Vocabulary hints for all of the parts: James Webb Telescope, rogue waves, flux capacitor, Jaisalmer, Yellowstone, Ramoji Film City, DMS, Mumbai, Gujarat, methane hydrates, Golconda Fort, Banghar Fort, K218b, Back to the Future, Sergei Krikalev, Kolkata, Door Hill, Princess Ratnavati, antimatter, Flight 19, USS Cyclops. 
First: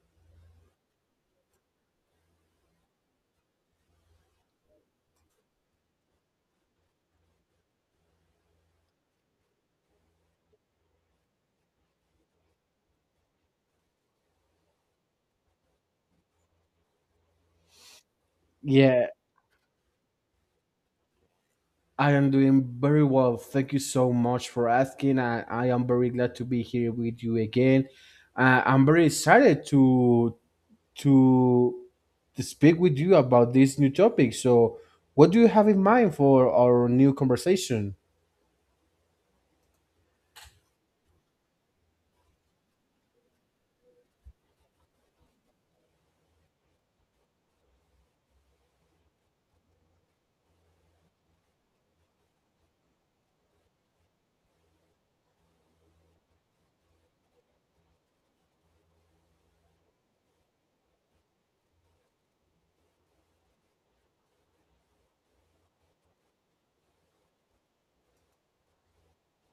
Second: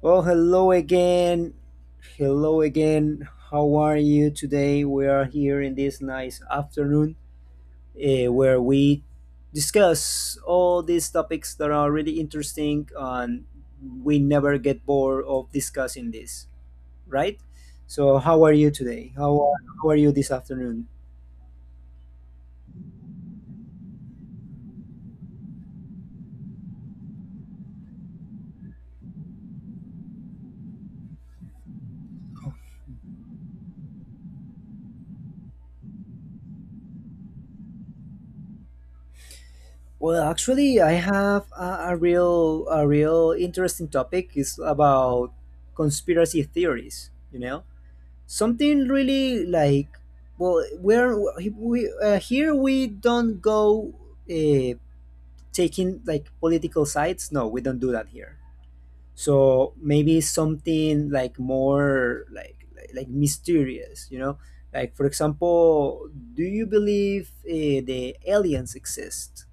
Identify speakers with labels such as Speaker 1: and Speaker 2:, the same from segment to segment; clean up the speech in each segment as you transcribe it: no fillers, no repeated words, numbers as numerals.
Speaker 1: Well, hello again. Hello again. How are you today? We are here in this nice afternoon where we discuss all these topics that are really interesting and we never get bored of discussing this, right? So, how are you
Speaker 2: Yeah,
Speaker 1: today? How are you this afternoon?
Speaker 2: I am doing very well. Thank you so much for asking. I am very glad to be here with you again. I'm very excited to to speak with you about this new topic. So, what do you have in mind for our new conversation?
Speaker 1: Well, actually, I have a real interesting topic. It's about conspiracy theories, you know? Something really like well where we here we don't go uh, taking like political sides. No, we don't do that here, so maybe something like more like like mysterious, you know, like for example, do you believe the aliens exist?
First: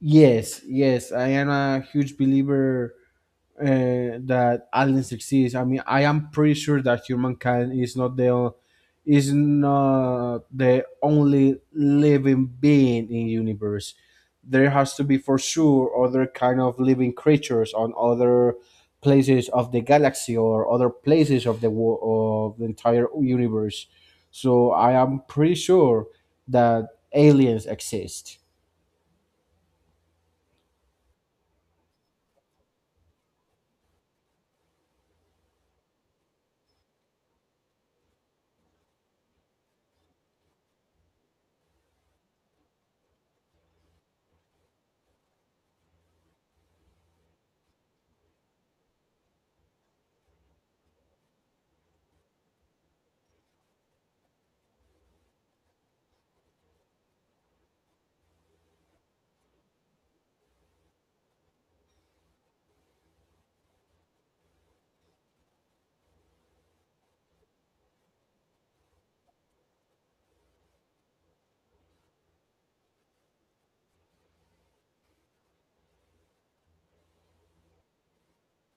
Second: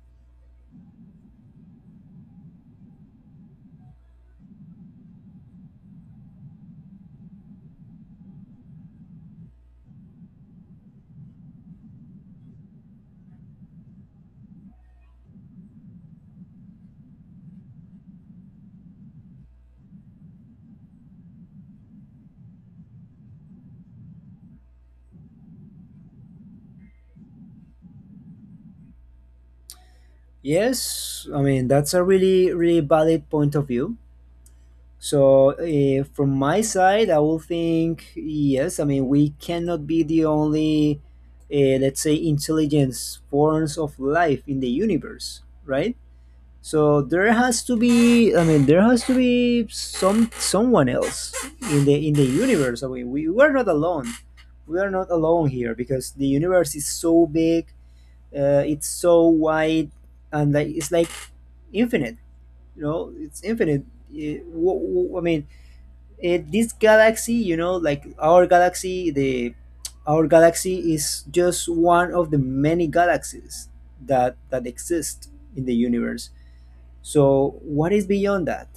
Speaker 2: Yes, yes, I am a huge believer uh, that aliens exist. I mean, I am pretty sure that humankind is not is not the only living being in universe. There has to be for sure other kind of living creatures on other places of the galaxy or other places of of the entire universe. So I am pretty sure that aliens exist.
Speaker 1: Yes, I mean, that's a really, really valid point of view. So, from my side, I will think yes. I mean, we cannot be the only, let's say, intelligence forms of life in the universe, right? So there has to be. I mean, there has to be someone else in the universe. I mean, we are not alone. We are not alone here because the universe is so big, it's so wide and like it's like infinite, you know, it's infinite. It- wh- I mean, this galaxy, you know, like our galaxy, the our galaxy is just one of the many galaxies that exist in the universe. So what is beyond that?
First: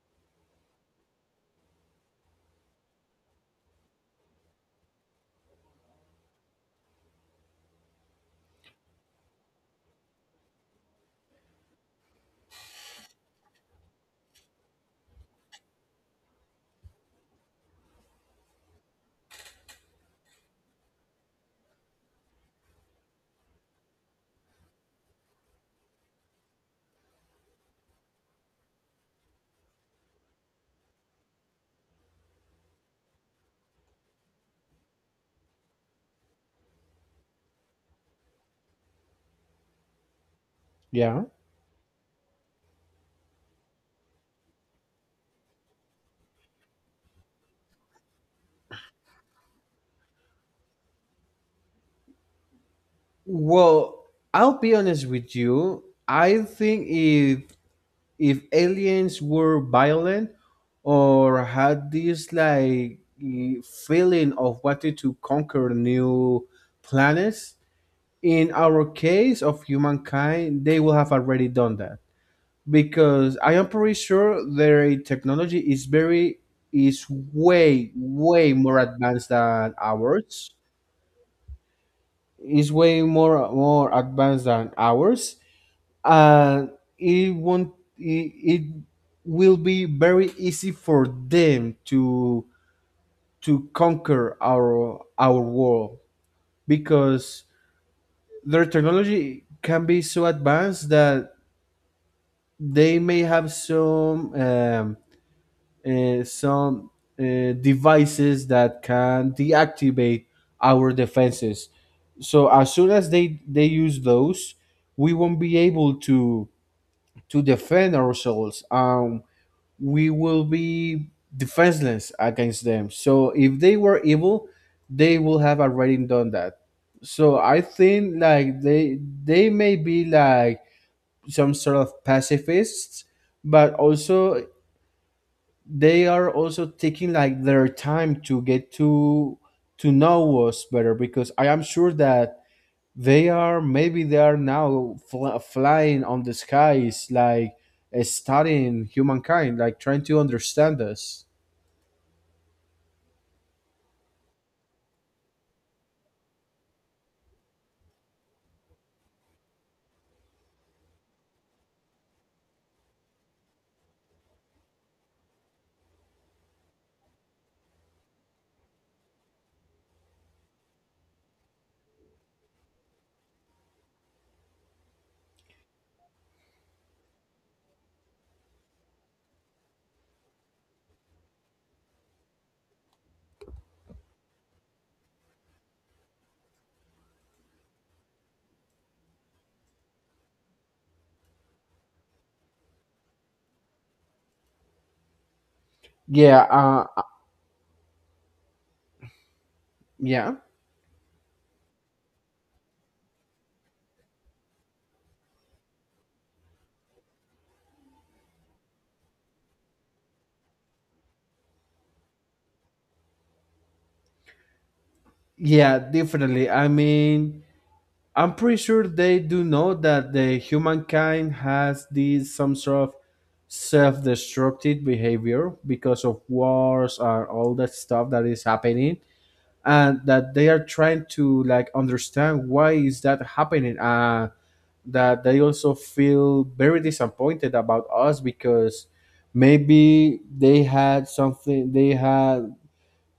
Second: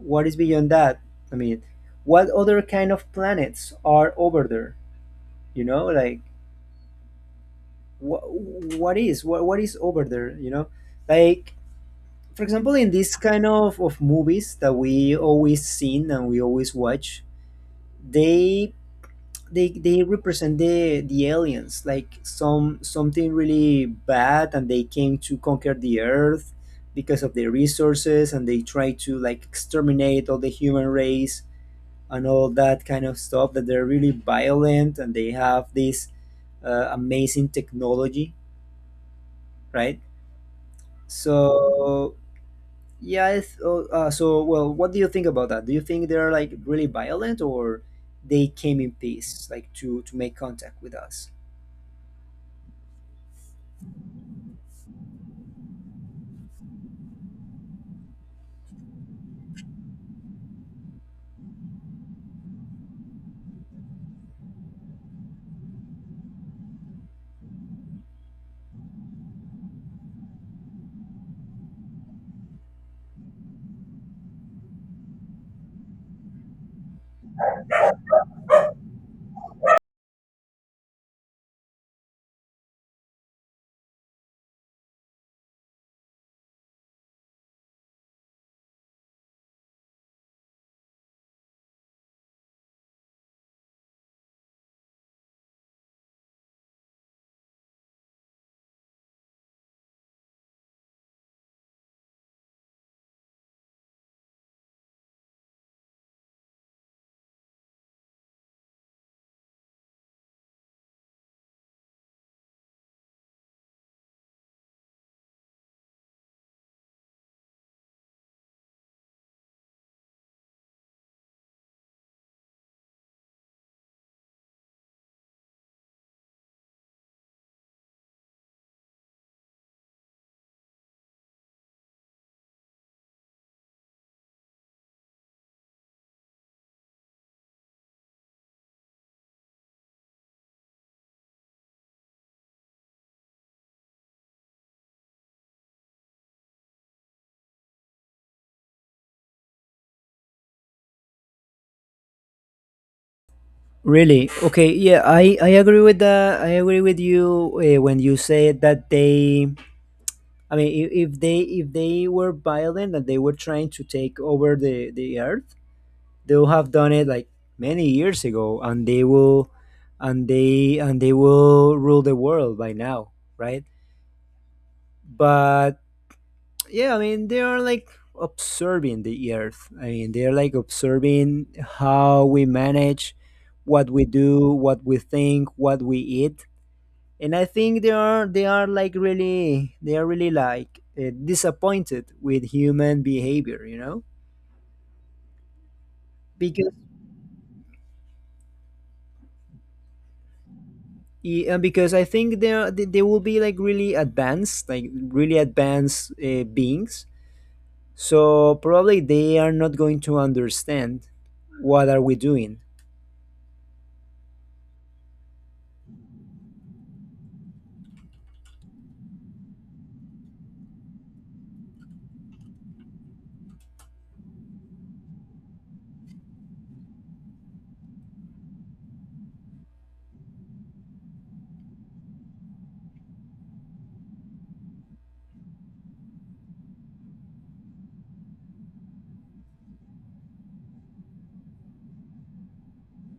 Speaker 1: What is beyond that? I mean, what other kind of planets are over there, you know, like what, what is over there, you know, like for example in this kind of movies that we always seen and we always watch, they they represent the aliens like something really bad, and they came to conquer the earth because of their resources, and they try to like exterminate all the human race and all that kind of stuff, that they're really violent and they have this amazing technology, right?
Speaker 2: Yeah.
Speaker 1: So, yes. Oh, so, well, what do you think about that? Do you think they're like really violent, or they came in peace, like to make contact with us?
Speaker 2: Well, I'll be honest with you. I think if aliens were violent or had this like feeling of wanting to conquer new planets, in our case of humankind, they will have already done that. Because I am pretty sure their technology is very is way, way more advanced than ours. Is way more advanced than ours and it won't it, it will be very easy for them to conquer our world because their technology can be so advanced that they may have some devices that can deactivate our defenses so as soon as they use those we won't be able to defend ourselves we will be defenseless against them. So if they were evil, they will have already done that. So I think like they may be like some sort of pacifists, but also they are also taking like their time to get to know us better because I am sure that they are maybe they are now flying on the skies like studying humankind like trying to understand us.
Speaker 1: Really? Okay. Yeah, I agree with that. I agree with you when you say that they. I mean, if they were violent and they were trying to take over the earth, they'll have done it like many years ago, and they will, and they will rule the world by now, right? But. Yeah, I mean they are like observing the earth. I mean they're like observing how we manage, what we do, what we think, what we eat. And I think they are like really they are really like disappointed with human behavior, you know.
Speaker 2: Yeah,
Speaker 1: Because
Speaker 2: uh, uh, yeah,
Speaker 1: yeah, because I think they will be like really advanced, like really advanced beings, so probably they are not going to understand what are we doing.
Speaker 2: yeah, definitely. I mean, I'm pretty sure they do know that the humankind has this some sort of self-destructive behavior because of wars and all that stuff that is happening, and that they are trying to like understand why is that happening, and that they also feel very disappointed about us because maybe they had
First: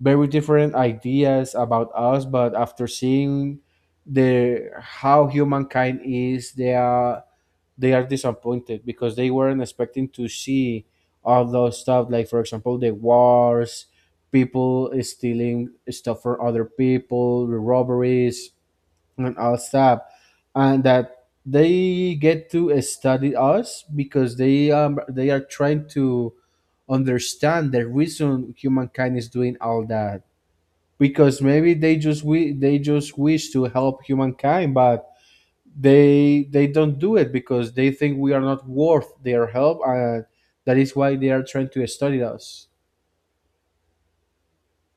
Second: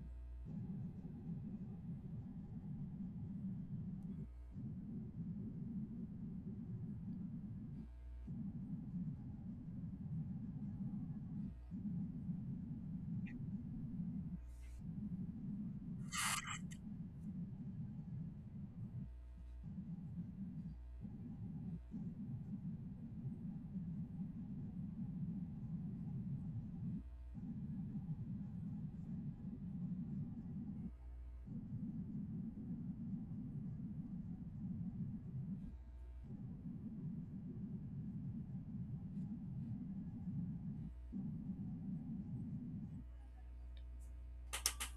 Speaker 2: very different ideas about us but after seeing the how humankind is they are disappointed because they weren't expecting to see all those stuff like for example the wars, people stealing stuff from other people, the robberies and all stuff, and that they get to study us because they are trying to understand the reason humankind is doing all that, because maybe they just wish to help humankind but they don't do it because they think we are not worth their help, and that is why they are trying to study us.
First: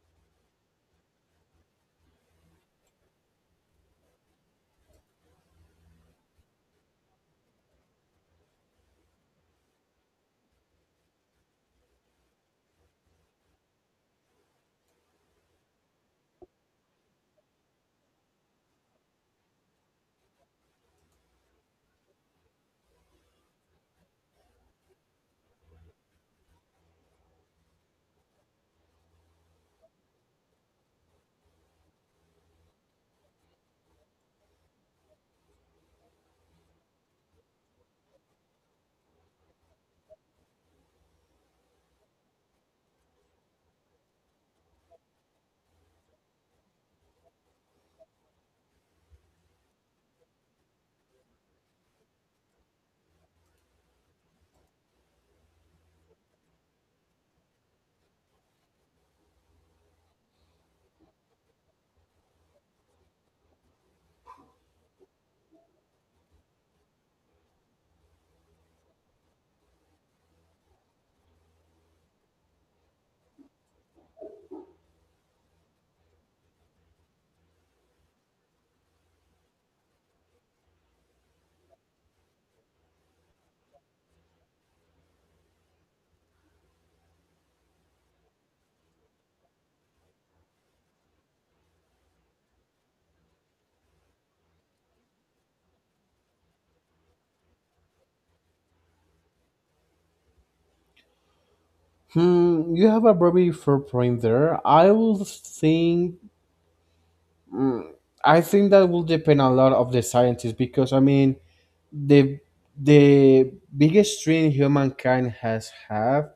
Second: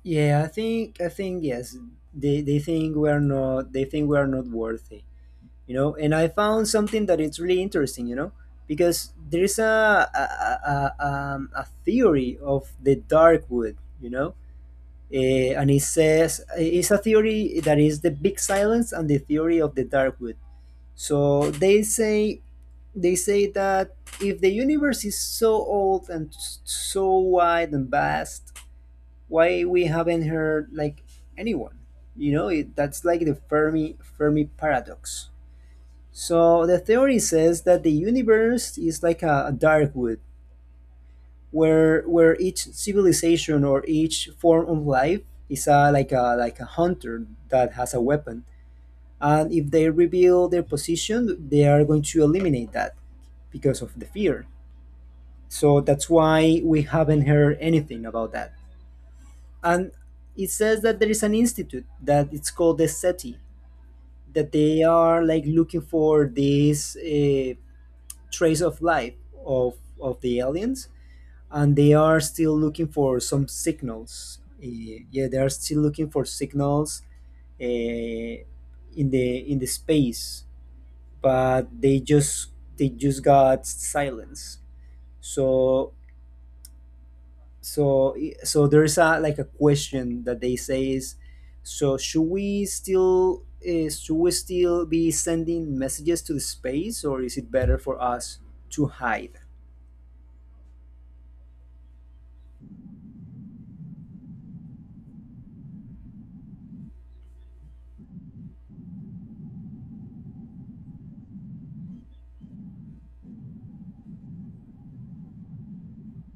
Speaker 1: Yeah, I think yes. They think we are not they think we are not worthy. And I found something that it's really interesting, because there is a theory of the dark wood. And it says it's a theory that is the big silence and the theory of the dark wood. So they say that if the universe is so old and so wide and vast, why we haven't heard like anyone? You know, it, that's like the fermi paradox. So the theory says that the universe is like a dark wood where each civilization or each form of life is a like a like a hunter that has a weapon, and if they reveal their position they are going to eliminate that because of the fear. So that's why we haven't heard anything about that. And it says that there is an institute that it's called the SETI, that they are like looking for this trace of life of the aliens, and they are still looking for some signals. Yeah, they are still looking for signals uh, in the space, but they just got silence. So there's a like a question that they say is, so should we still be sending messages to the space, or is it better for us to hide?
Speaker 2: Hmm, you have a very fair point there. I will think. mm, I think that will depend a lot of the scientists because I mean, the the biggest dream humankind has have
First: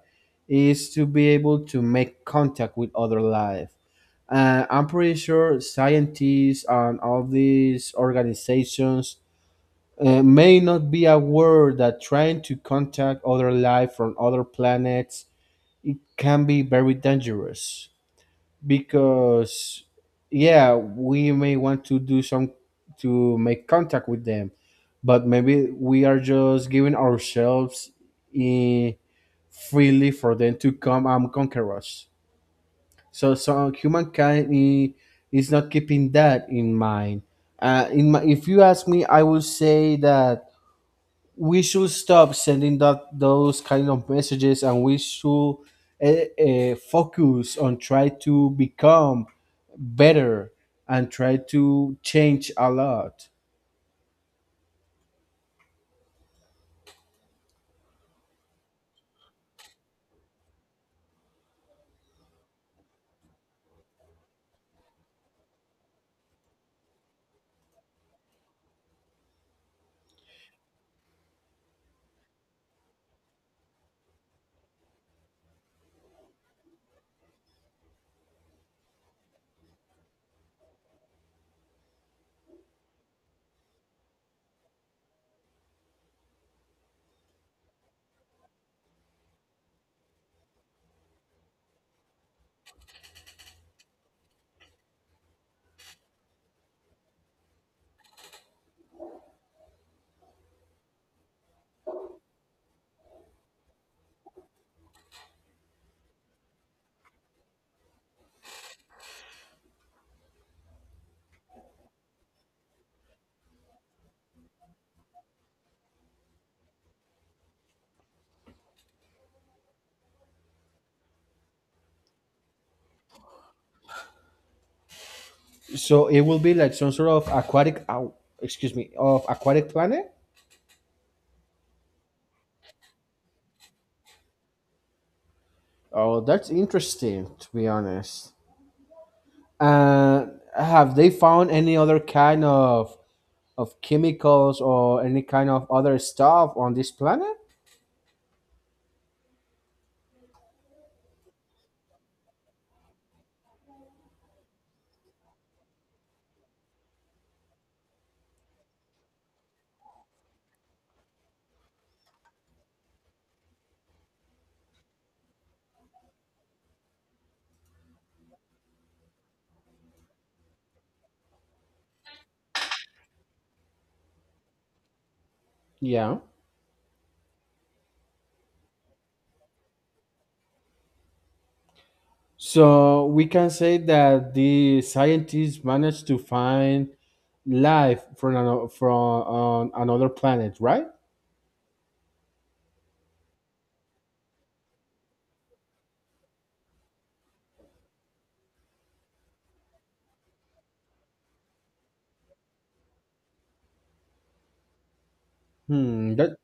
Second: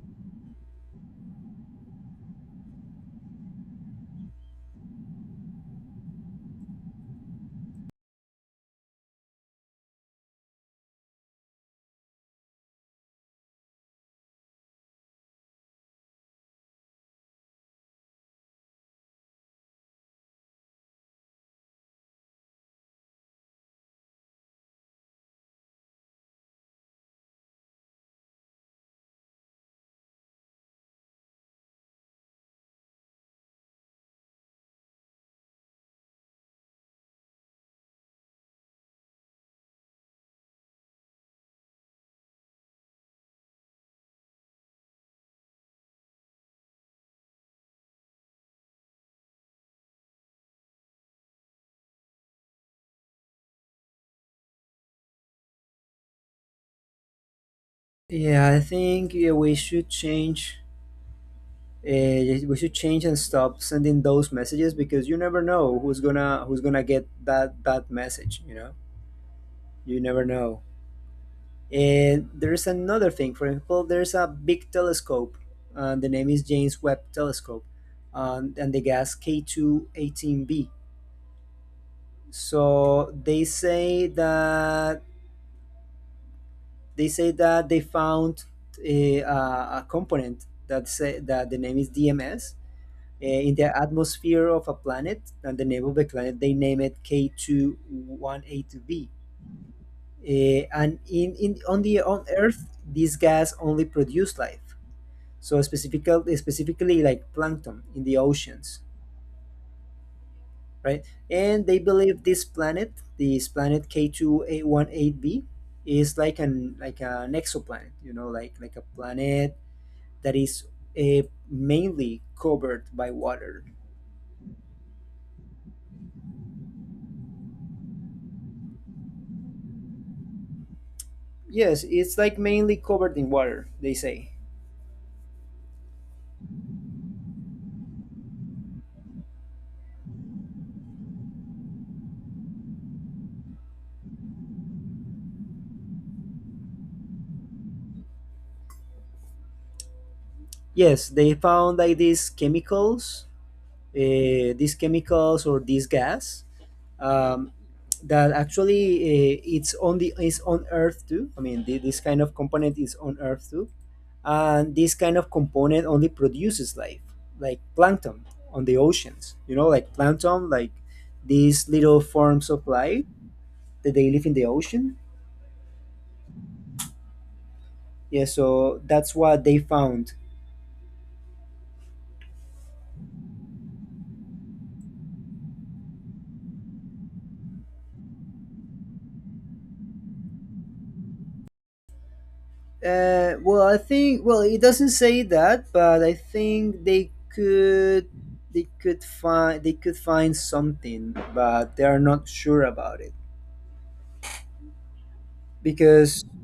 Speaker 2: is to be able to make contact with other life. I'm pretty sure scientists and all these organizations may not be aware that trying to contact other life from other planets, it can be very dangerous because yeah we may want to do some to make contact with them but maybe we are just giving ourselves in freely for them to come and conquer us. So is not keeping that in mind. In my, if you ask me, I would say that we should stop sending that those kind of messages and we should focus on try to become better and try to change a lot.
Speaker 1: Yeah, I think yeah, we should change, we should change and stop sending those messages because you never know who's gonna get that message, you know. You never know. And there's another thing. For example, there's a big telescope. The name is James Webb Telescope, and the gas K218b. So they say that they found a component, that say that the name is DMS in the atmosphere of a planet, and the name of the planet they name it K218b. And in on the on Earth, this gas only produced life, so specifically like plankton in the oceans, right? And they believe this planet k 2818 b is like an exoplanet, you know, like a planet that is uh, mainly covered by water.
Speaker 2: So it will be like some sort of aquatic, excuse me, of aquatic planet.
Speaker 1: Yes, it's like mainly covered in water, they say.
Speaker 2: Oh, that's interesting, to be honest. uh, have they found any other kind of chemicals or any kind of other stuff on this planet?
Speaker 1: Yes, they found like these chemicals, these chemicals or this gas, um, that actually, it's on the is on Earth too. I mean, this kind of component is on Earth too, and this kind of component only produces life, like plankton on the oceans. You know, like plankton, like these little forms of life that they live in the ocean.
Speaker 2: Yeah.
Speaker 1: Yeah, so that's what they found.
Speaker 2: So we can say that the scientists managed to find life from an, from on another planet, right?
Speaker 1: Well, I think, it doesn't say that, but I think they could find something, but they are not sure about it,
Speaker 2: Hmm.
Speaker 1: because
Speaker 2: That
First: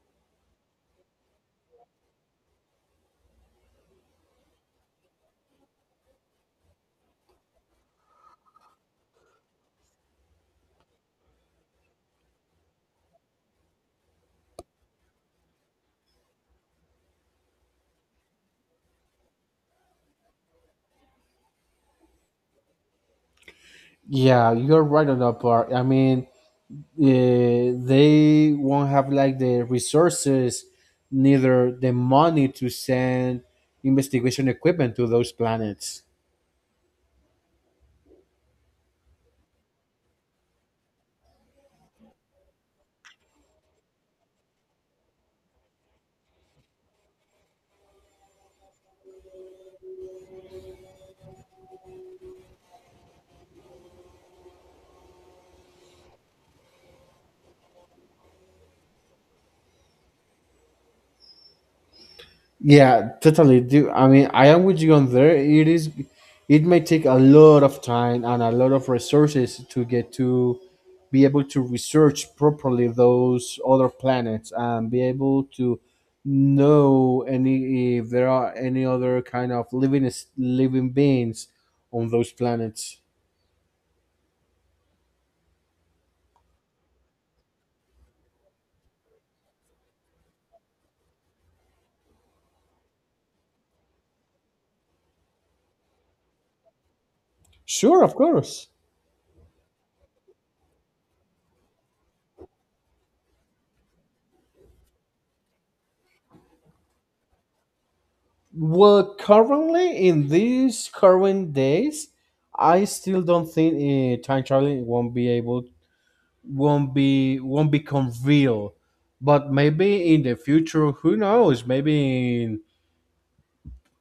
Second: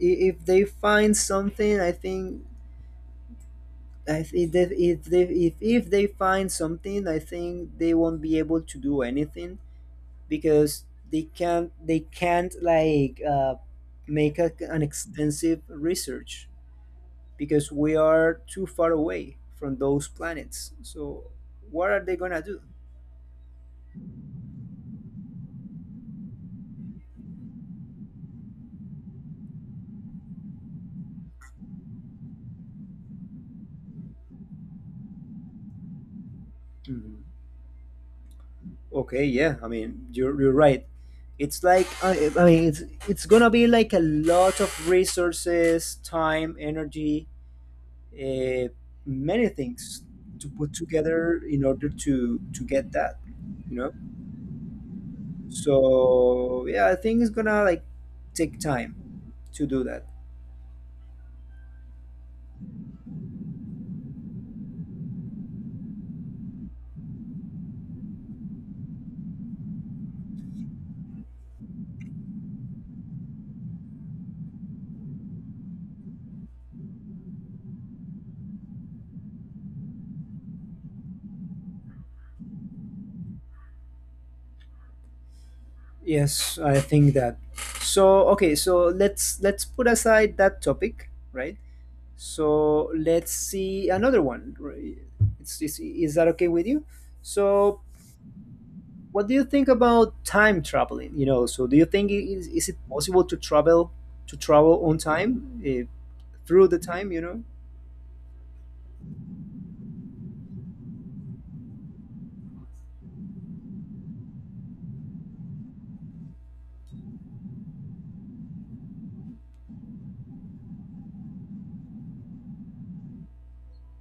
Speaker 1: if they find something, I think, if they, if they if they find something, I think they won't be able to do anything, because they can't like make an extensive research, because we are too far away from those planets. So, what are they gonna do?
Speaker 2: yeah, you're right on that part. I mean, they won't have like the resources, neither the money to send investigation equipment to those planets.
Speaker 1: Mhm. Okay, yeah, I mean, you're right. It's like I mean, it's gonna be like a lot of resources, time, energy, uh, many things to put together in order to get that, you know. So yeah, I think it's gonna like take time to do that.
Speaker 2: Yeah, totally. Do I mean I am with you on there. It is it may take a lot of time and a lot of resources to get to be able to research properly those other planets and be able to know any if there are any other kind of living beings on those planets.
Speaker 1: Yes, I think that. So, okay, so let's put aside that topic, right? So, let's see another one, right? It's, is that okay with you? So,
Speaker 2: Sure, of course.
Speaker 1: what do you think about time traveling? You know, so do you think is it possible to travel on through the time, you know?
Speaker 2: Well, currently in these current days, I still don't think time traveling won't be able won't be won't become real, but maybe in the future who knows, maybe in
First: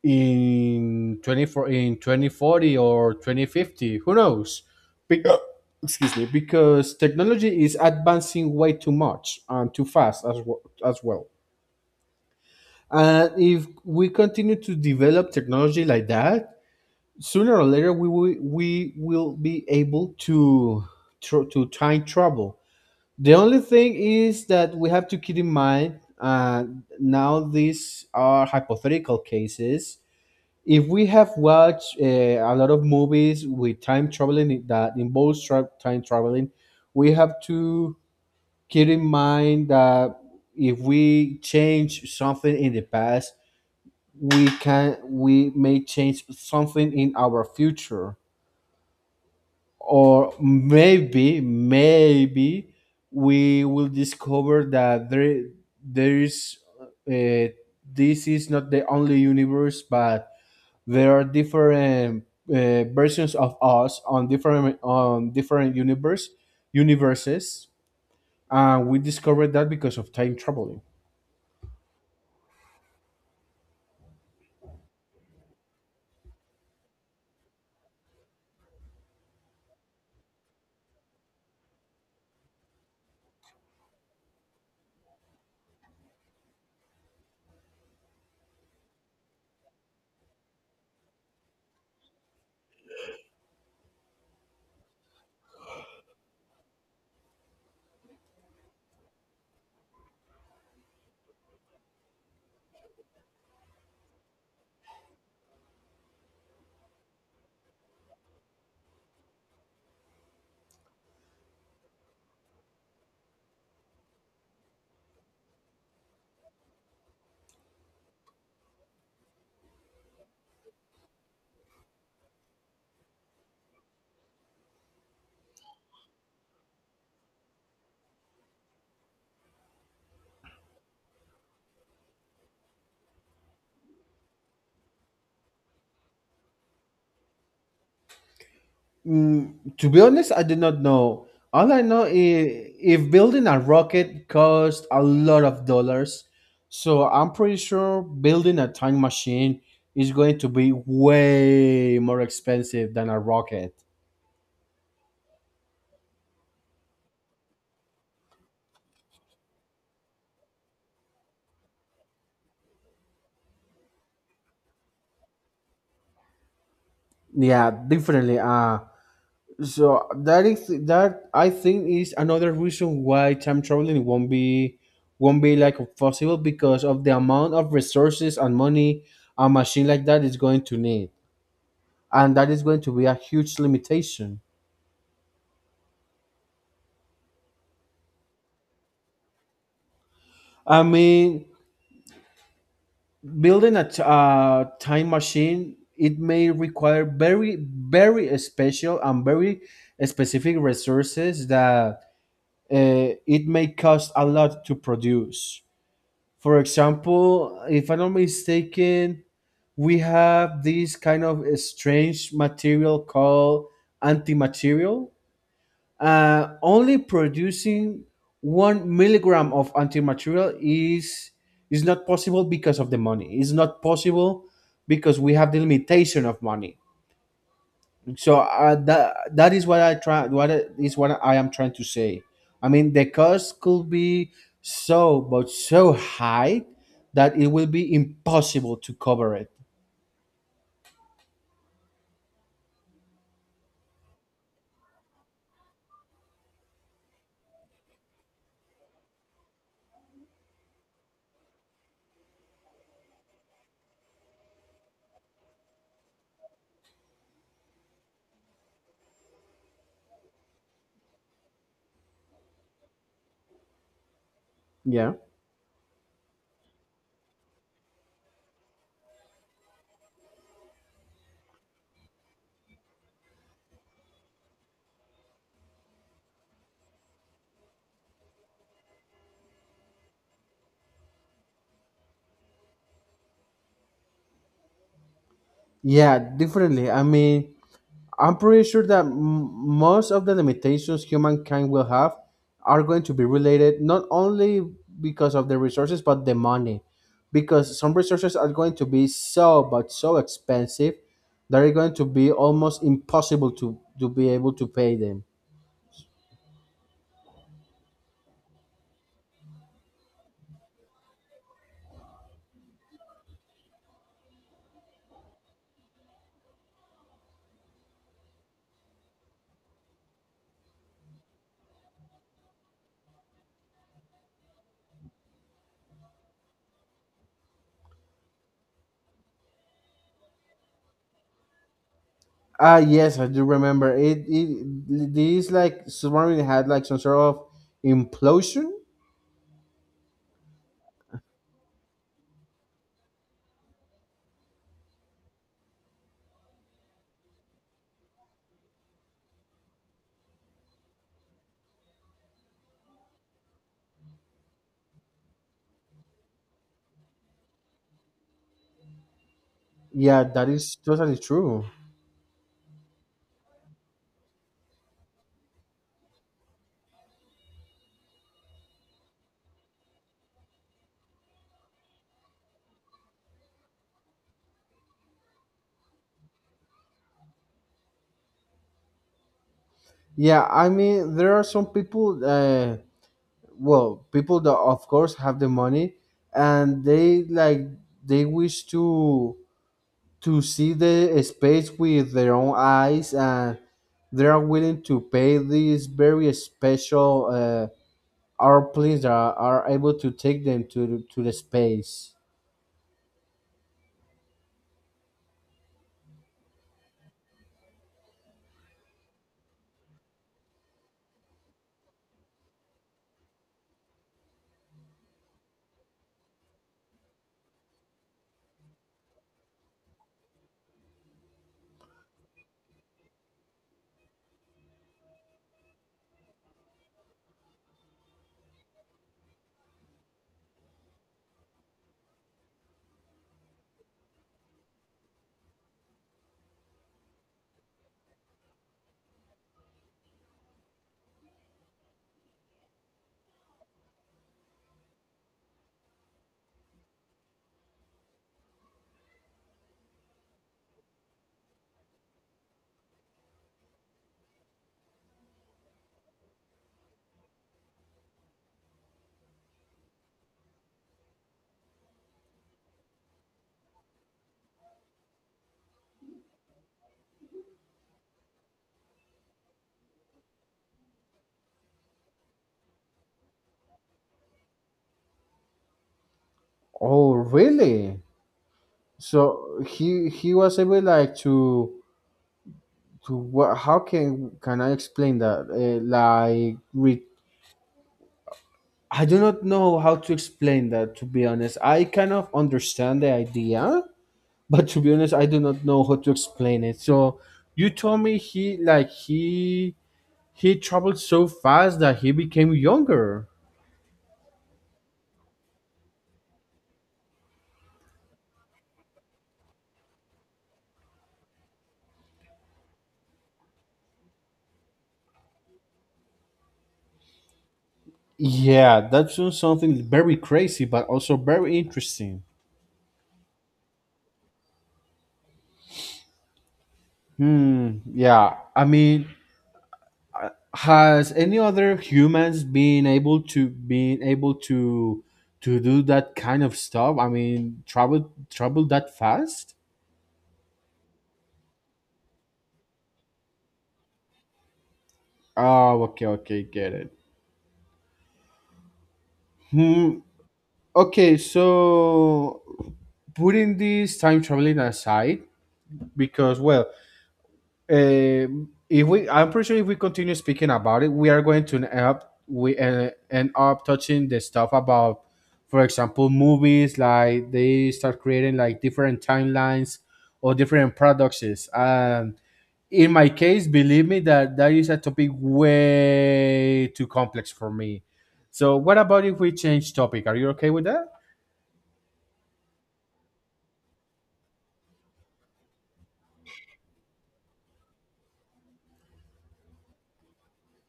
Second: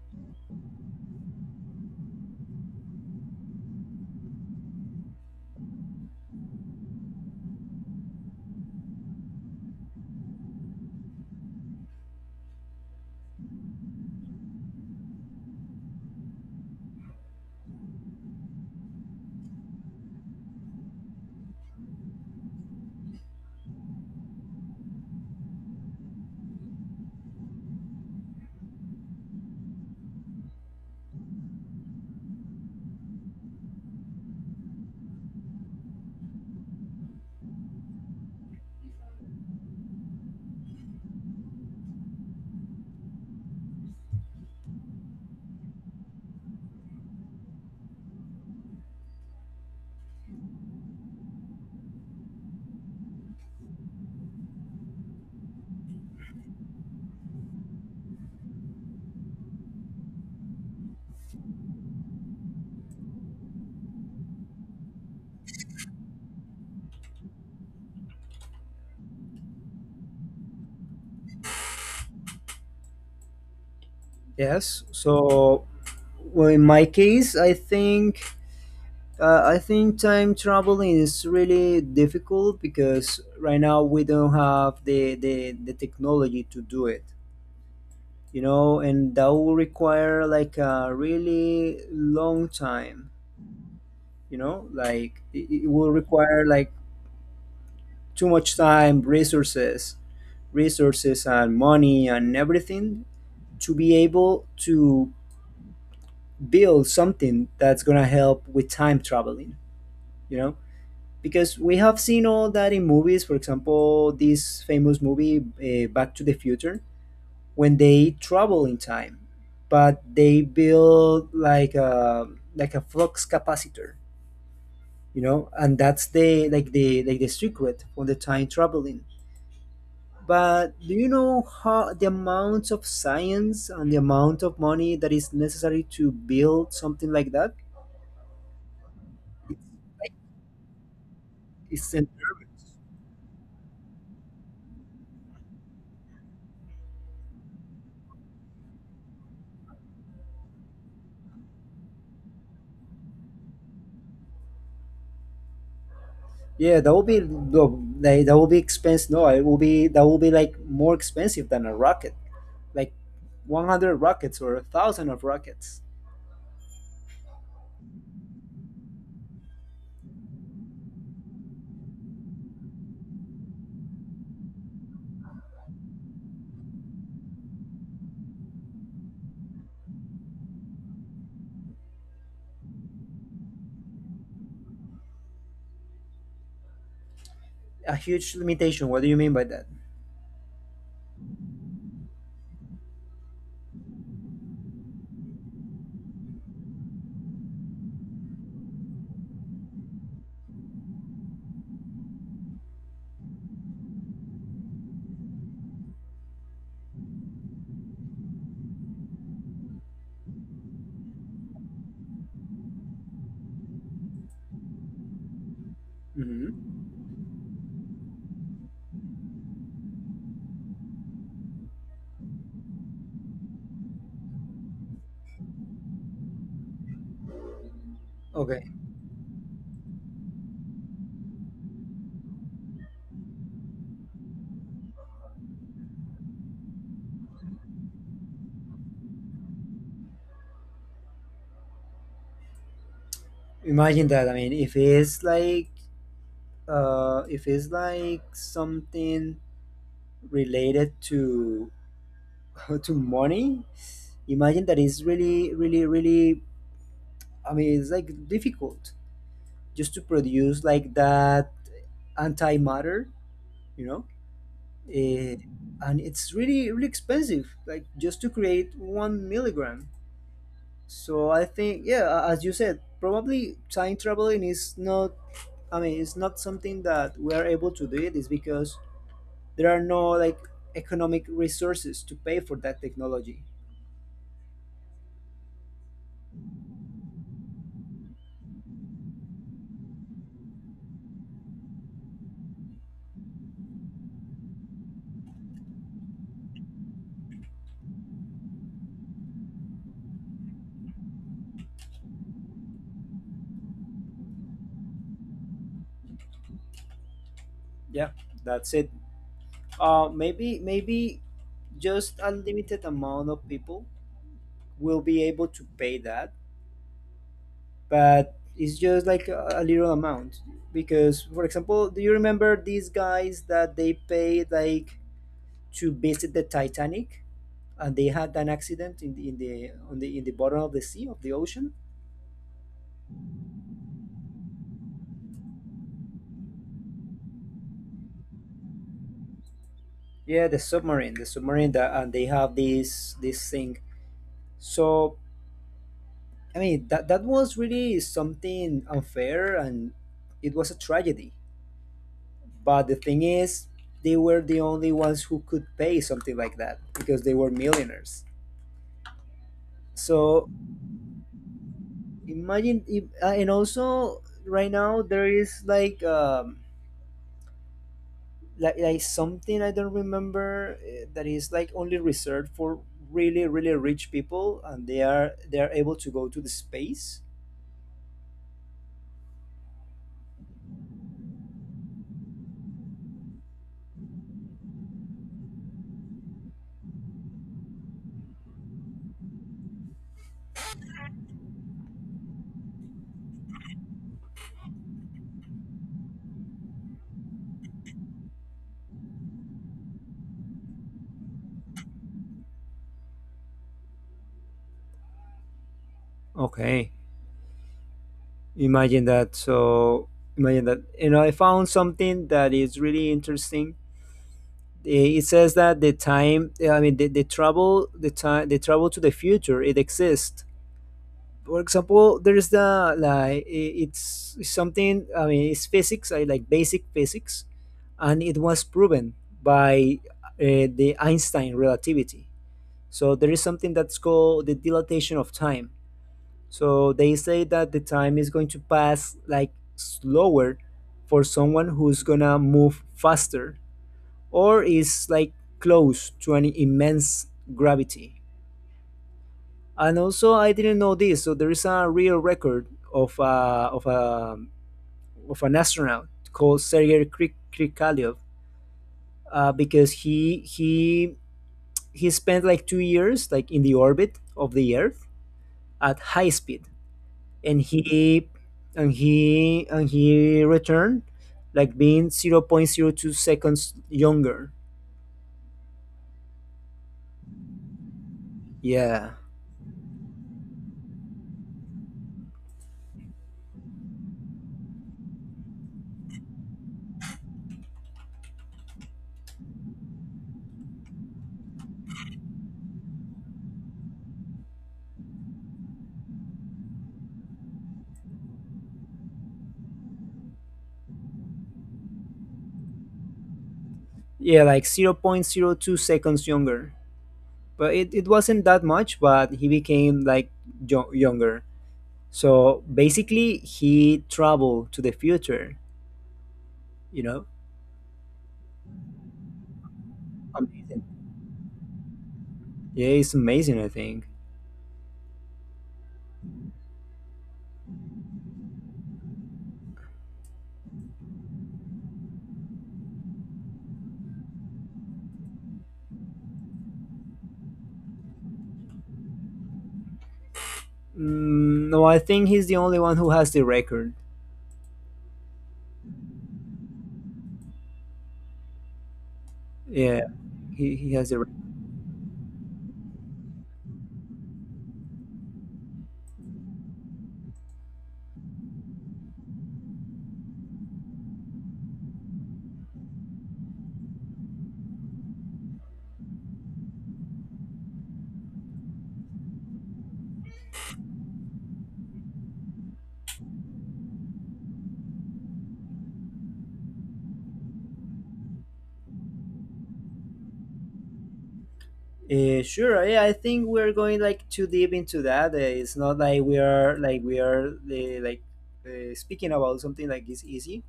Speaker 2: in 24 in 2040 or 2050, who knows. Be- Excuse me, because technology is advancing way too much and too fast as well, and if we continue to develop technology like that, sooner or later we will be able to time travel. The only thing is that we have to keep in mind now these are hypothetical cases. If we have watched a lot of movies with time traveling that involves time traveling, we have to keep in mind that if we change something in the past, we may change something in our future, or maybe we will discover that there is this is not the only universe but there are different versions of us on different universes, and we discovered that because of time traveling.
Speaker 1: Yes. So, well, in my case, I think. Time traveling is really difficult because right now we don't have the technology to do it, you know, and that will require like a really long time, you know, like it will require like too much time, resources, and money and everything to be able to build something that's gonna help with time traveling, you know. Because we have seen all that in movies, for example this famous movie back to the future, when they travel in time, but they build like a flux capacitor, you know, and that's the secret for the time traveling. But do you know how the amount of science and the amount of money that is necessary to build something like that?
Speaker 2: Mm, to be honest, I do not know. All I
Speaker 1: It's
Speaker 2: know is if building a rocket costs a lot of dollars, so I'm pretty sure building a time machine is going to be way more expensive than a rocket.
Speaker 1: Yeah, that will be no, like, that will be expensive. No, it will be that will be like more expensive than a rocket, like 100 rockets or a thousand of rockets.
Speaker 2: Yeah, definitely. So that is that I think is another reason why time traveling won't be like possible because of the amount of resources and money a machine like that is going to need. And that is going to be a huge limitation.
Speaker 1: A huge limitation. What do you mean by that?
Speaker 2: I mean, building a a time machine, it may require very very special and very specific resources that it may cost a lot to produce. For example, if I'm not mistaken, we have this kind of strange material called antimaterial.
Speaker 1: Hmm.
Speaker 2: Only producing one milligram of antimaterial is not possible because of the money. It's not possible because we have the limitation of money. So
Speaker 1: Okay,
Speaker 2: that is what I try. Is what I am trying to say. I mean, the cost could be so high that it will be impossible to cover it.
Speaker 1: imagine that. I mean, if it's like something related to to money, imagine that it's really, really, really. I mean, it's like difficult just to produce like that antimatter. You know.
Speaker 2: Yeah.
Speaker 1: Eh, and it's really really expensive, like just to create 1 milligram. So I think, yeah, as you said, probably time traveling is not, I mean, it's not something that we are able to do. It is because there are no, like, economic resources to pay for that technology.
Speaker 2: Yeah, definitely. I mean, I'm pretty sure that most of the limitations humankind will have are going to be related not only because of the resources but the money. Because some resources are going to be so expensive that are going to be almost impossible to be able to pay them.
Speaker 1: Yeah, that's it. Maybe just a limited amount of people will be able to pay that, but it's just like a little amount. Because, for example, do you remember these guys that they paid like to visit the Titanic, and they had an accident in the bottom of the sea, of the ocean?
Speaker 2: Ah, yes, I do remember. It this like submarine had like some sort of implosion.
Speaker 1: Yeah, the submarine that, and they have this thing. So, I mean, that was really something unfair, and it was a tragedy. But the thing is, they were the only ones who could pay something like that because they were millionaires.
Speaker 2: Yeah,
Speaker 1: So
Speaker 2: that is totally true.
Speaker 1: imagine if, and also right now there is like something I don't remember, that is like only reserved for really really rich people, and they are, they are able to go to the space.
Speaker 2: Yeah, I mean there are some people. Well, people that of course have the money and they like they wish to see the space with their own eyes and they are willing to pay these very special airplanes that are able to take them to to the space.
Speaker 1: Okay, imagine that. So imagine that. You know, I found something that is really interesting. It says that the time, I mean, the travel, the time, the travel to the future, it exists. For example, there's the like it's something, I mean, it's physics, I, like, basic physics. And it was proven by the Einstein relativity. So there is something that's called the dilatation of time. So they say that the time is going to pass like slower for someone who's gonna move faster, or is like close to an immense gravity. And also, I didn't know this. So there is a real record of a, of an astronaut called Sergei Krikalev, because he spent like 2 years like in the orbit of the Earth at high speed. And he and he returned like being 0.0 0.02 seconds younger.
Speaker 2: Oh really?
Speaker 1: Yeah,
Speaker 2: So he was able like to what, how can I explain that I do not know how to explain that, to be honest. I kind of understand the idea, but to be honest, I do not know how to explain it. So you told me he like he traveled so fast that he became younger.
Speaker 1: yeah, like 0.0 0.02 seconds younger. But it wasn't that much, but he became like younger. So basically he traveled to the future, you know.
Speaker 2: Yeah, that sounds something very crazy,
Speaker 1: Amazing.
Speaker 2: but also very interesting.
Speaker 1: Yeah, it's amazing, I think.
Speaker 2: Hmm. Yeah. I mean, has any other humans been able to do that kind of stuff? I mean, travel that fast?
Speaker 1: Mm, no, I think he's the only one who has the record.
Speaker 2: Ah, okay, okay, get it. Hmm.
Speaker 1: Yeah, he has
Speaker 2: Okay,
Speaker 1: the record.
Speaker 2: so putting this time traveling aside, because well, if I'm pretty sure if we continue speaking about it, we are going to end up we end up touching the stuff about, for example, movies like they start creating like different timelines or different products, and in my case, believe me that that is a topic way too complex for me. So, what about if we change topic? Are you okay with that?
Speaker 1: Sure, yeah, I think we're going like too deep into that. It's not like we are, like we are, like speaking about something like it's easy,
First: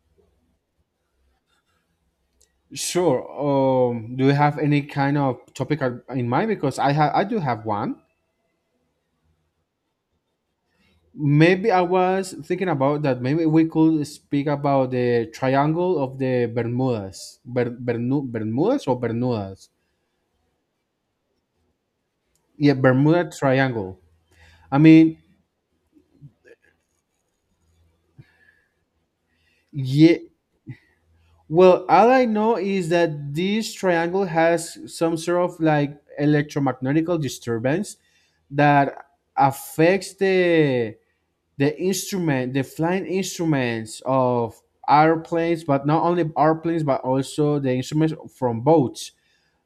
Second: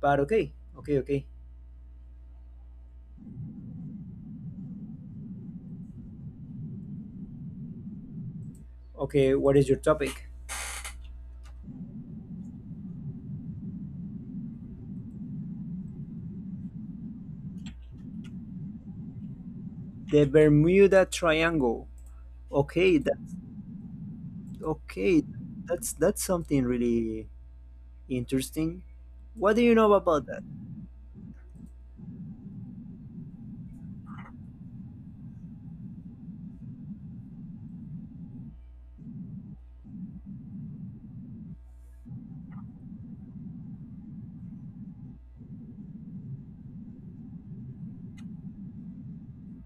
Speaker 1: but okay, okay, okay.
Speaker 2: Sure. Do you have any kind of topic in mind? Because I do have one.
Speaker 1: Okay, what is your topic?
Speaker 2: Maybe I was thinking about that. Maybe we could speak about the triangle of the Bermudas, Bermudas or Bermudas.
Speaker 1: The Bermuda Triangle.
Speaker 2: Yeah,
Speaker 1: Okay,
Speaker 2: Bermuda
Speaker 1: that's
Speaker 2: Triangle. I mean,
Speaker 1: okay. That's something really interesting. What do you know
Speaker 2: yeah.
Speaker 1: about that?
Speaker 2: Well, all I know is that this triangle has some sort of like electromagnetical disturbance that affects the instrument, the flying instruments of airplanes, but not only airplanes, but also the instruments from boats.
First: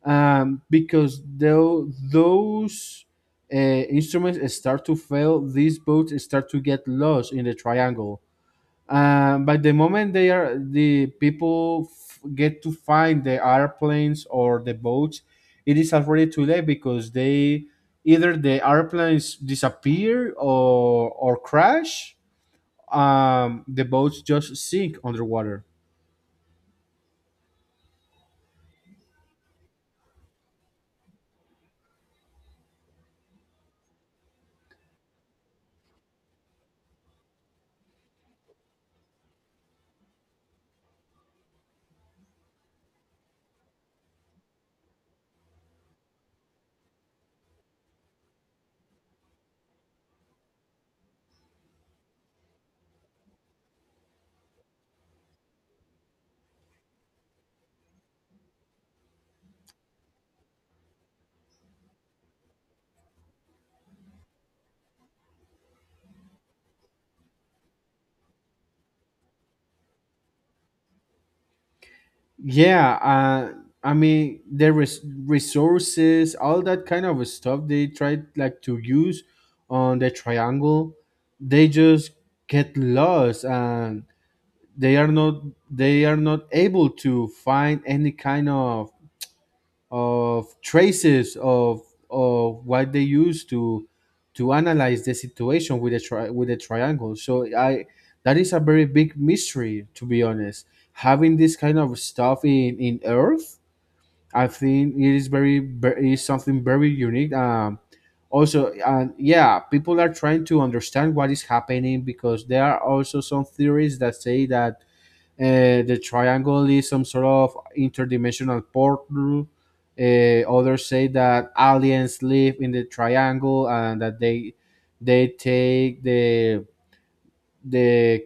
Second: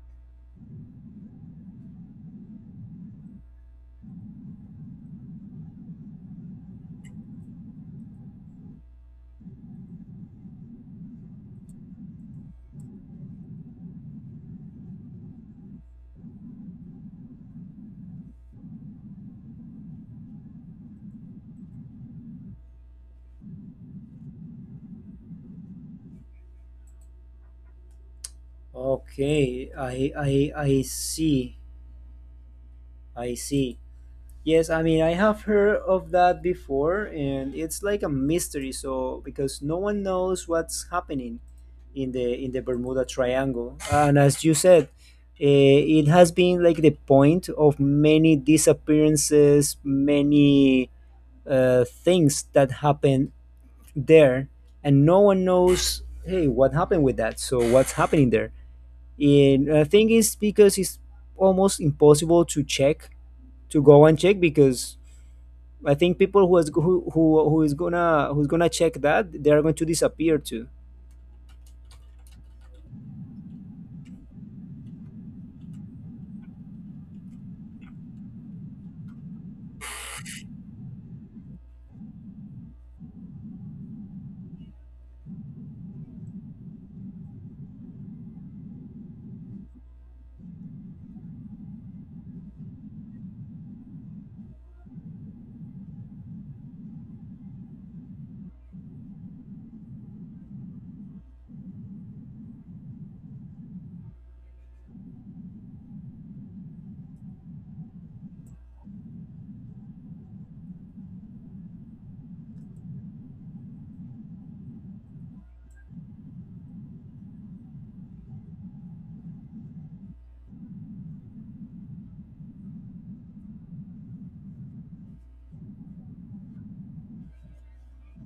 Speaker 2: Because though those instruments start to fail, these boats start to get lost in the triangle. By the moment they are the people f- get to find the airplanes or the boats, it is already too late because they, either the airplanes disappear or crash, the boats just sink underwater.
Speaker 1: Okay, I see. I see. Yes, I mean, I have heard of that before, and it's like a mystery, so because no one knows what's happening in the Bermuda Triangle. And as you said, it has been like the point of many disappearances, many things that happen there, and no one knows, hey, what happened with that, so what's happening there. And the thing is, because it's almost impossible to check, to go and check. Because I think people who is who is gonna, who's gonna check, that they are going to disappear too.
Speaker 2: Yeah, I mean, the resources, all that kind of stuff they tried like to use on the triangle, they just get lost and they are not they are not able to find any kind of traces of what they use to analyze the situation with a triangle. So I that is a very big mystery, to be honest. Having this kind of stuff in earth, I think it is is something very unique. Also, and yeah, people are trying to understand what is happening, because there are also some theories that say that the triangle is some sort of interdimensional portal. Others say that aliens live in the triangle and that they take the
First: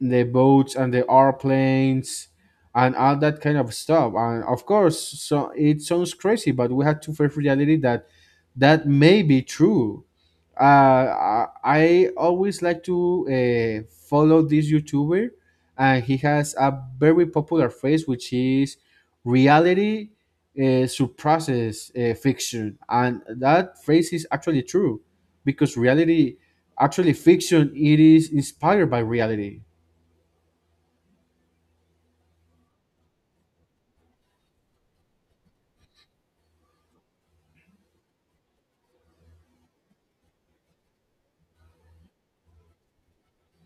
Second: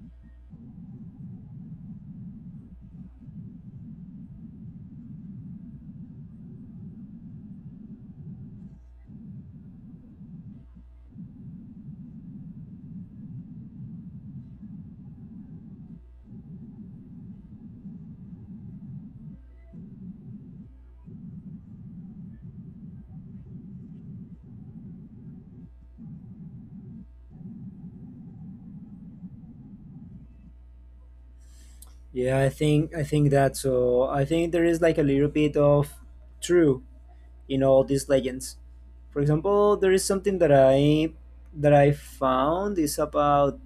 Speaker 2: the boats and the airplanes and all that kind of stuff. And of course, so it sounds crazy, but we have to face reality that that may be true. I always like to follow this YouTuber, and he has a very popular phrase, which is reality surpasses fiction, and that phrase is actually true, because reality, actually fiction, it is inspired by reality.
Speaker 1: Yeah, I think, I think that, so I think there is like a little bit of true in all these legends. For example, there is something that I, that I found, is about,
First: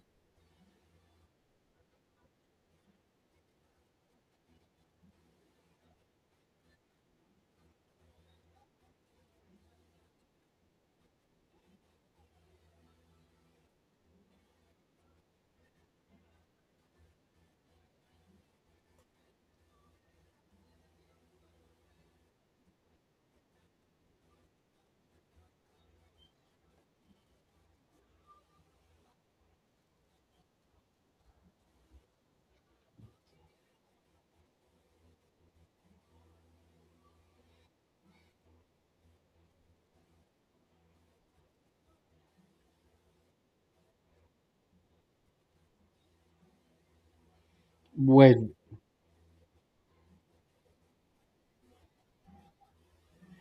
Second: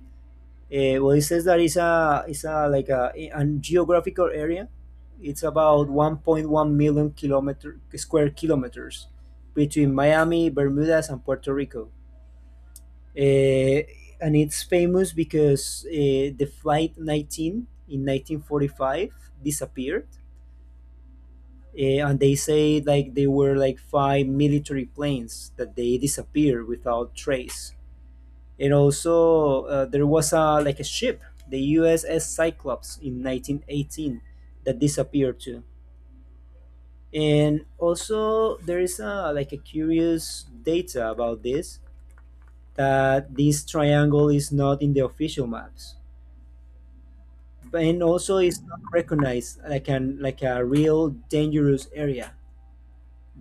Speaker 1: Well, it says that it's a, it's a, like a geographical area. It's about 1.1 million kilometer square kilometers between Miami, Bermudas, and Puerto Rico. Uh, and it's famous because the flight 19 in 1945 disappeared. And they say like they were like five military planes that they disappeared without trace. And also there was a, like a ship, the USS Cyclops in 1918, that disappeared too. And also there is a, like a curious data about this, that this triangle is not in the official maps, and also
Speaker 2: Wait,
Speaker 1: it's not recognized like an, like a real dangerous area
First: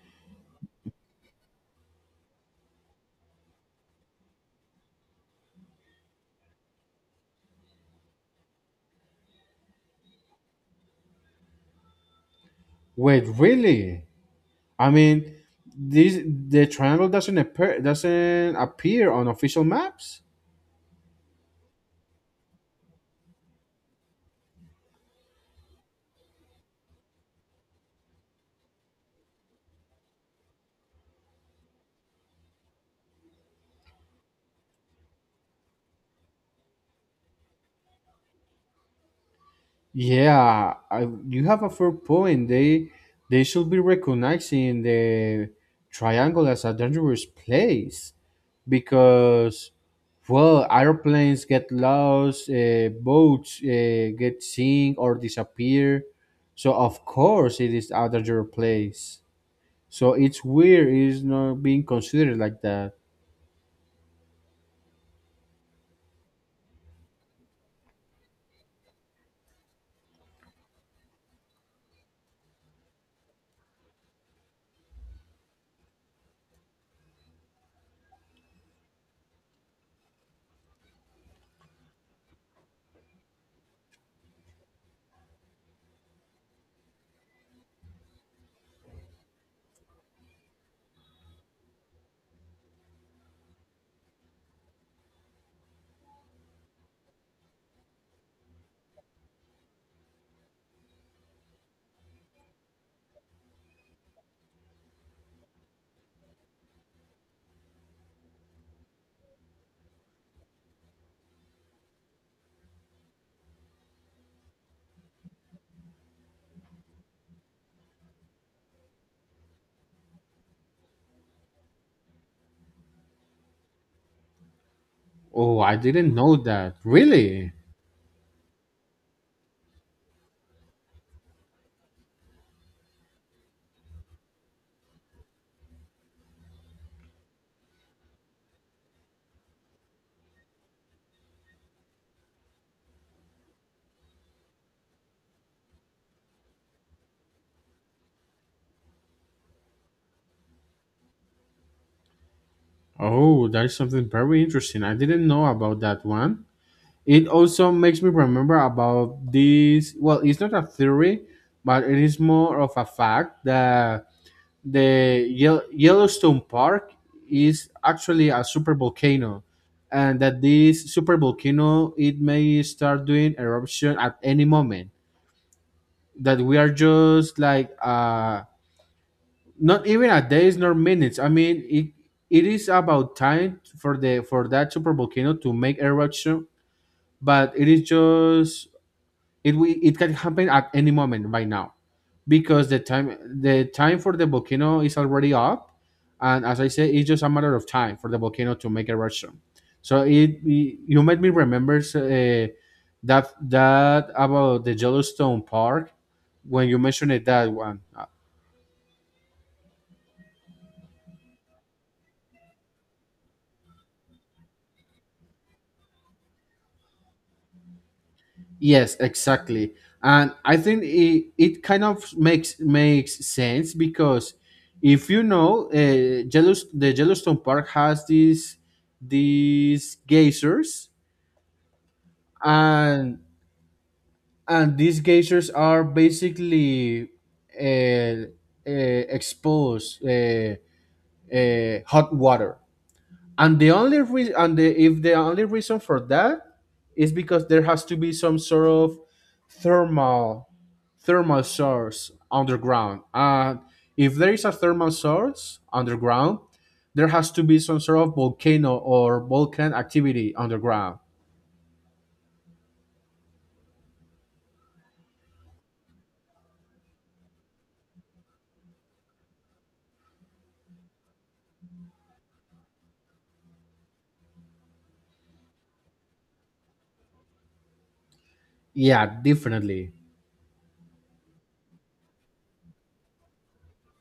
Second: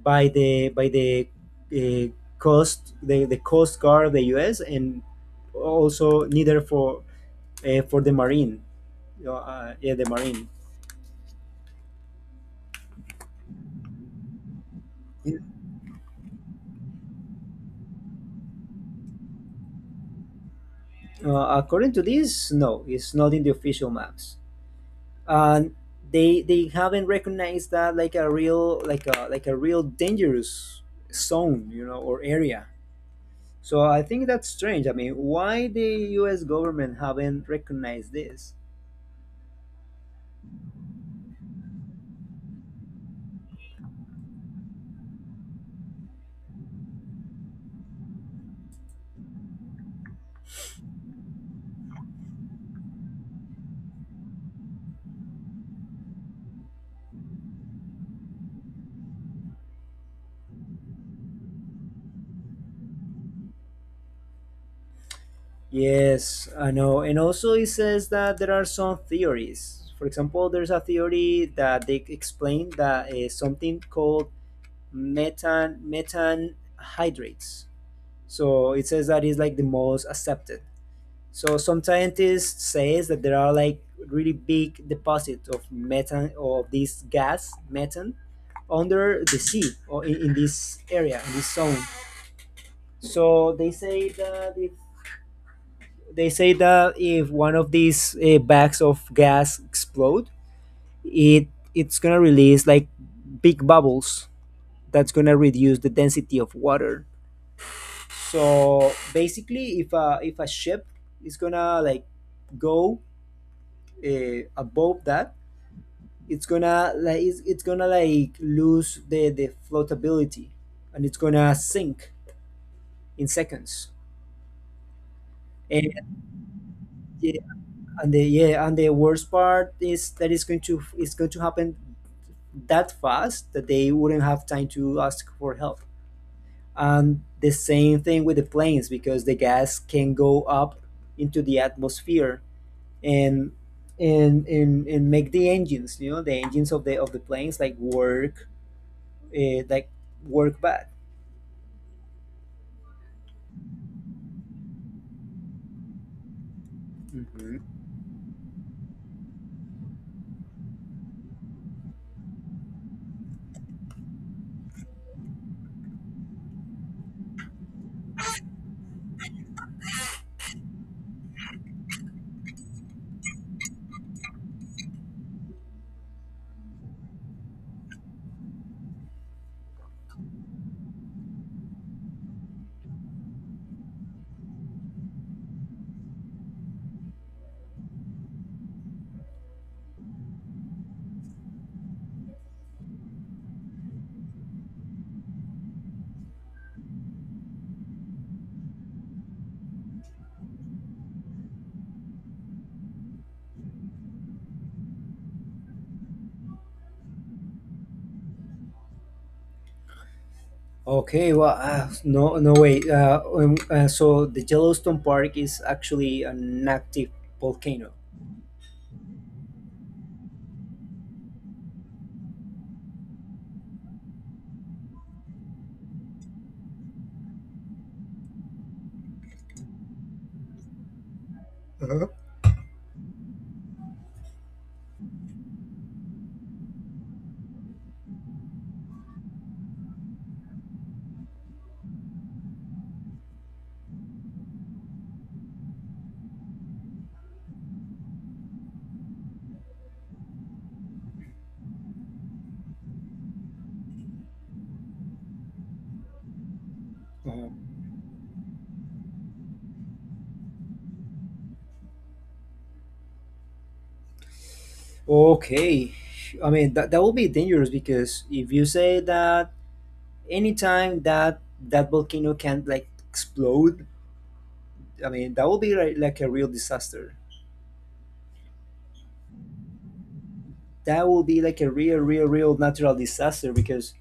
Speaker 1: by the uh, coast, the coast guard of the US, and also neither for for the marine, yeah, the marine.
Speaker 2: wait, really? I mean, this the triangle doesn't appear on official maps.
Speaker 1: According to this, no, it's not in the official maps. And they haven't recognized that like a real, like a, like a real dangerous zone, you know, or area. So I think that's strange. I mean, why the U.S. government haven't recognized this?
Speaker 2: Yeah, I, you have a fair point. They should be recognizing the triangle as a dangerous place, because, well, airplanes get lost, boats get sink or disappear. So of course it is a dangerous place. So it's weird it's not being considered like that.
Speaker 1: Yes, I know. And also, it says that there are some theories. For example, there's a theory that they explain that something called methane hydrates. So it says that is like the most accepted. So some scientists says that there are like really big deposits of methane, of this gas methane, under the sea, or in this area, in this zone. So they say that if, they say that if one of these bags of gas explode, it, it's gonna release like big bubbles, that's gonna reduce the density of water. So basically, if a, if a ship is gonna like go above that, it's gonna like, it's gonna like lose the floatability, and it's gonna sink in seconds.
Speaker 2: Oh, I
Speaker 1: And
Speaker 2: didn't know that.
Speaker 1: yeah,
Speaker 2: Really?
Speaker 1: and the, yeah, and the worst part is that it's going to, it's going to happen that fast, that they wouldn't have time to ask for help. And the same thing with the planes, because the gas can go up into the atmosphere, and and make the engines, you know, the engines of the planes like work back.
Speaker 2: Oh, that's something very interesting. I didn't know about that one. It also
Speaker 1: Mhm.
Speaker 2: makes me remember about this. Well, it's not a theory, but it is more of a fact that the Yellowstone Park is actually a super volcano, and that this super volcano it may start doing eruption at any moment. That we are just like not even a days nor minutes. I mean, it is about time for that supervolcano to make eruption, but it is just it can happen at any moment right now, because the time for the volcano is already up, and as I say, it's just a matter of time for the volcano to make eruption. So it you made me remember that about the Yellowstone Park when you mentioned it that one.
Speaker 1: Okay, well, no, no way, so the Yellowstone Park is actually an active volcano.
Speaker 2: Yes, exactly. And I think it kind of makes sense, because if you know, the Yellowstone Park has these geysers,
Speaker 1: Uh-huh.
Speaker 2: and and these geysers are basically uh, exposed hot water. And the only reason and the if the only reason for that is because there has to be some sort of thermal thermal source underground, and if there is a thermal source underground there has to be some
Speaker 1: um,
Speaker 2: sort of volcano or volcan activity underground.
Speaker 1: okay, I mean, that, that will be dangerous. Because if you say that anytime that that volcano can like explode, I mean, that will be like a real disaster.
Speaker 2: Yeah, definitely.
Speaker 1: That will be like a real, real, real natural disaster. Because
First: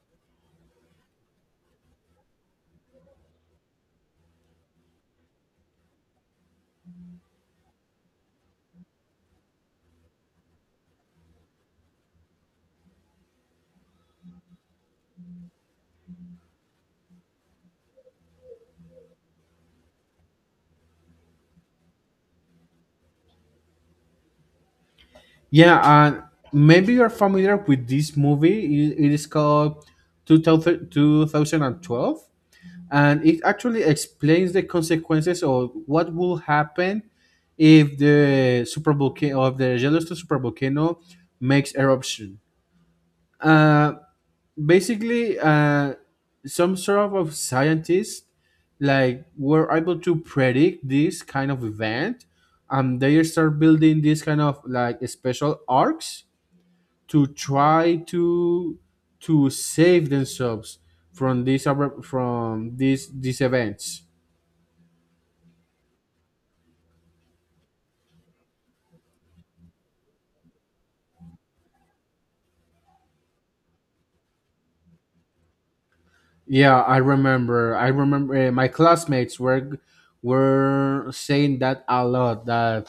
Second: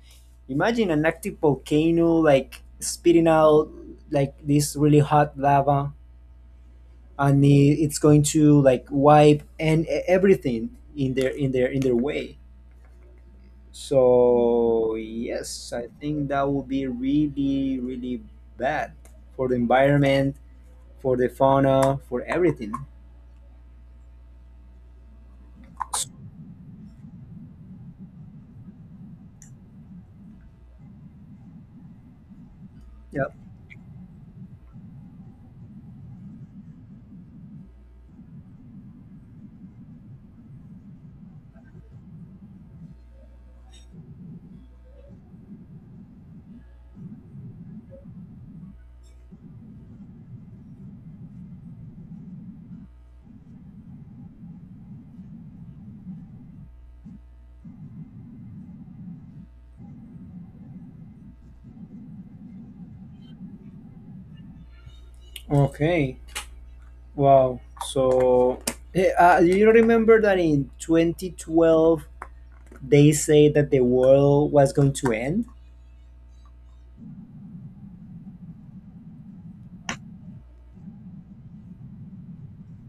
Speaker 1: imagine an active volcano like spitting out like this really hot lava, and it's going to like wipe and everything in their in their in their way. So yes, I think that will be really, really bad for the environment, for the fauna, for everything.
Speaker 2: Yeah, and maybe you're familiar with this movie, it is called 2012. And
Speaker 1: Yep.
Speaker 2: it actually explains the consequences of what will happen if the supervolcano of the Yellowstone supervolcano makes eruption. Uh, Basically, some sort of scientists like were able to predict this kind of event, and they start building this kind of like special arcs to try to save themselves from these events.
Speaker 1: Okay. Wow. So, you remember that in 2012 they say that the world was going to end.
Speaker 2: Yeah, I remember. My classmates were saying that a lot. That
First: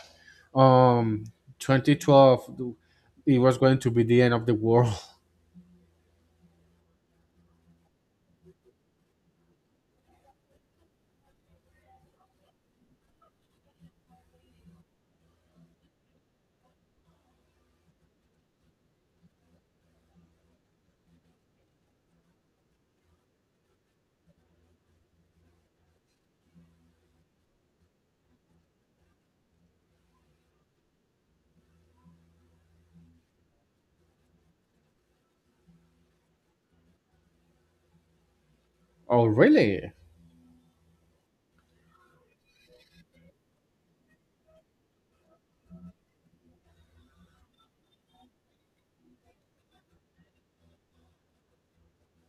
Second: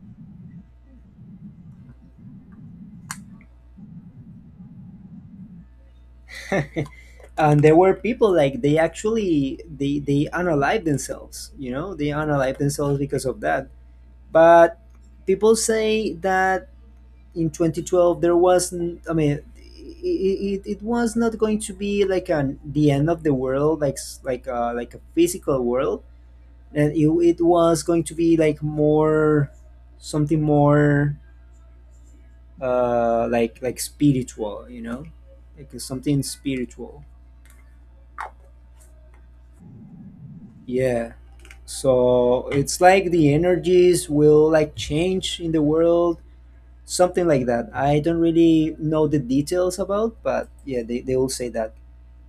Speaker 2: um, 2012, it was going to be the end of the world.
Speaker 1: and there were people like they actually they unalive themselves. You know, they unalive themselves because of that. But people say that in 2012 there wasn't. I mean, it was not going to be like an the end of the world, like like, like a physical world. And it was going to be like more something more, like spiritual, you know, like something spiritual.
Speaker 2: Oh really?
Speaker 1: Yeah, so it's like the energies will like change in the world, something like that. I don't really know the details about, but yeah, they will say that.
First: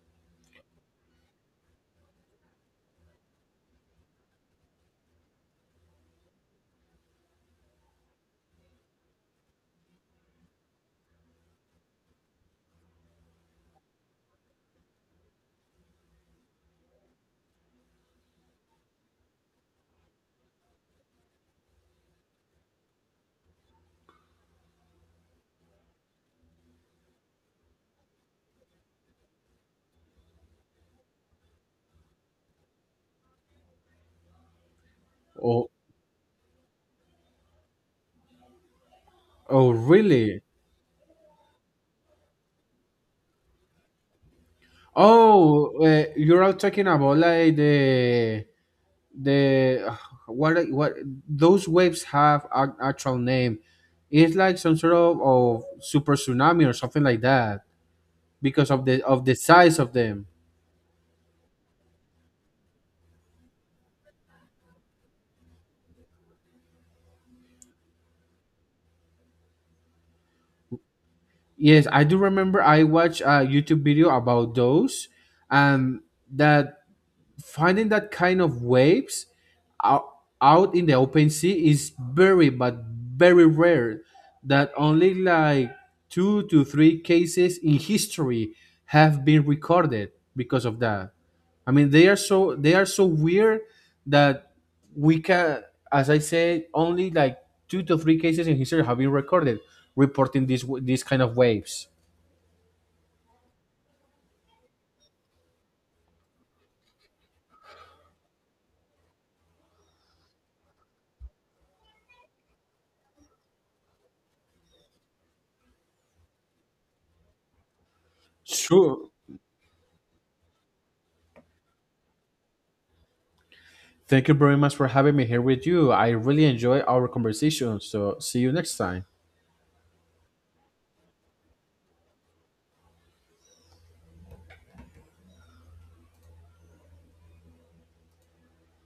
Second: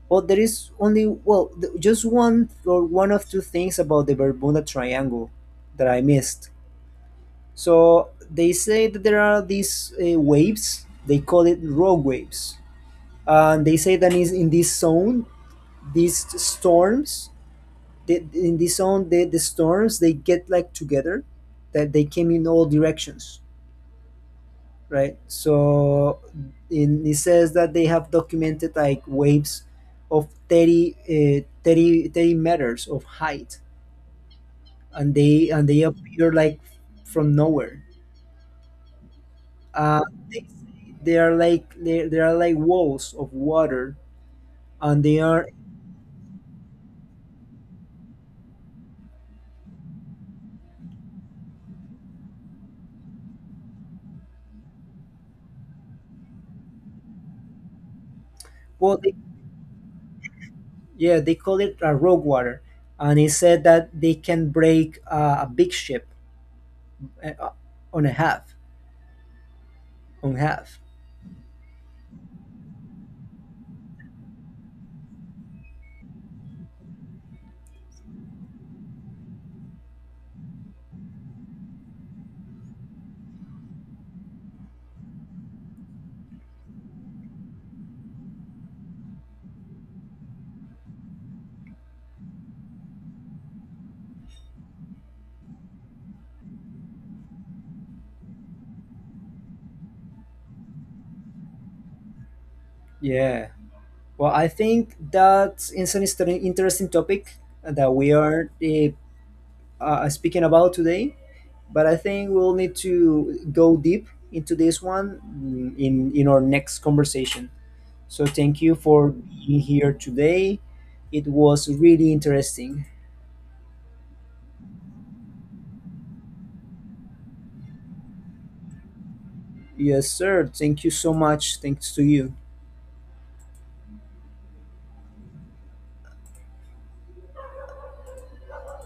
Speaker 1: Well, there is only, well, just one or one of two things about the Bermuda Triangle that I missed. So they say that there are these waves. They call it rogue waves. And they say that is in this zone, these storms, in this zone, the storms they get like together, that they came in all directions, right? So in, it says that they have documented like waves of 30, 30, thirty meters of height, and they, and
Speaker 2: Oh
Speaker 1: they appear like from nowhere.
Speaker 2: oh
Speaker 1: uh,
Speaker 2: really?
Speaker 1: they, they are like, they are like walls of water, and they are,
Speaker 2: Oh, you're all talking about like the what those waves have an actual name. It's like some sort of super tsunami or something like that because
Speaker 1: well they,
Speaker 2: of the size of them.
Speaker 1: yeah, they call it a rock water. And it said that they can break a big ship, uh, on a half, on half.
Speaker 2: Yes, I do remember I watched a YouTube video about those, and that finding that kind of waves, out, out in the open sea is very rare, that only like two to three cases in history have been recorded because of that. I mean, they are so weird that we can, as I said, only like two to three cases in history have been recorded reporting these kind of waves.
Speaker 1: Yeah, well, I think that's an interesting topic that we are speaking about today. But I think we'll need to go deep into this one, in our next conversation. So thank you for
Speaker 2: Sure.
Speaker 1: being here today. It was really interesting.
Speaker 2: Thank you very much for having me here with you. I really enjoy our conversation. So, see you next time.
Speaker 1: Yes, sir. Thank you so much. Thanks to you.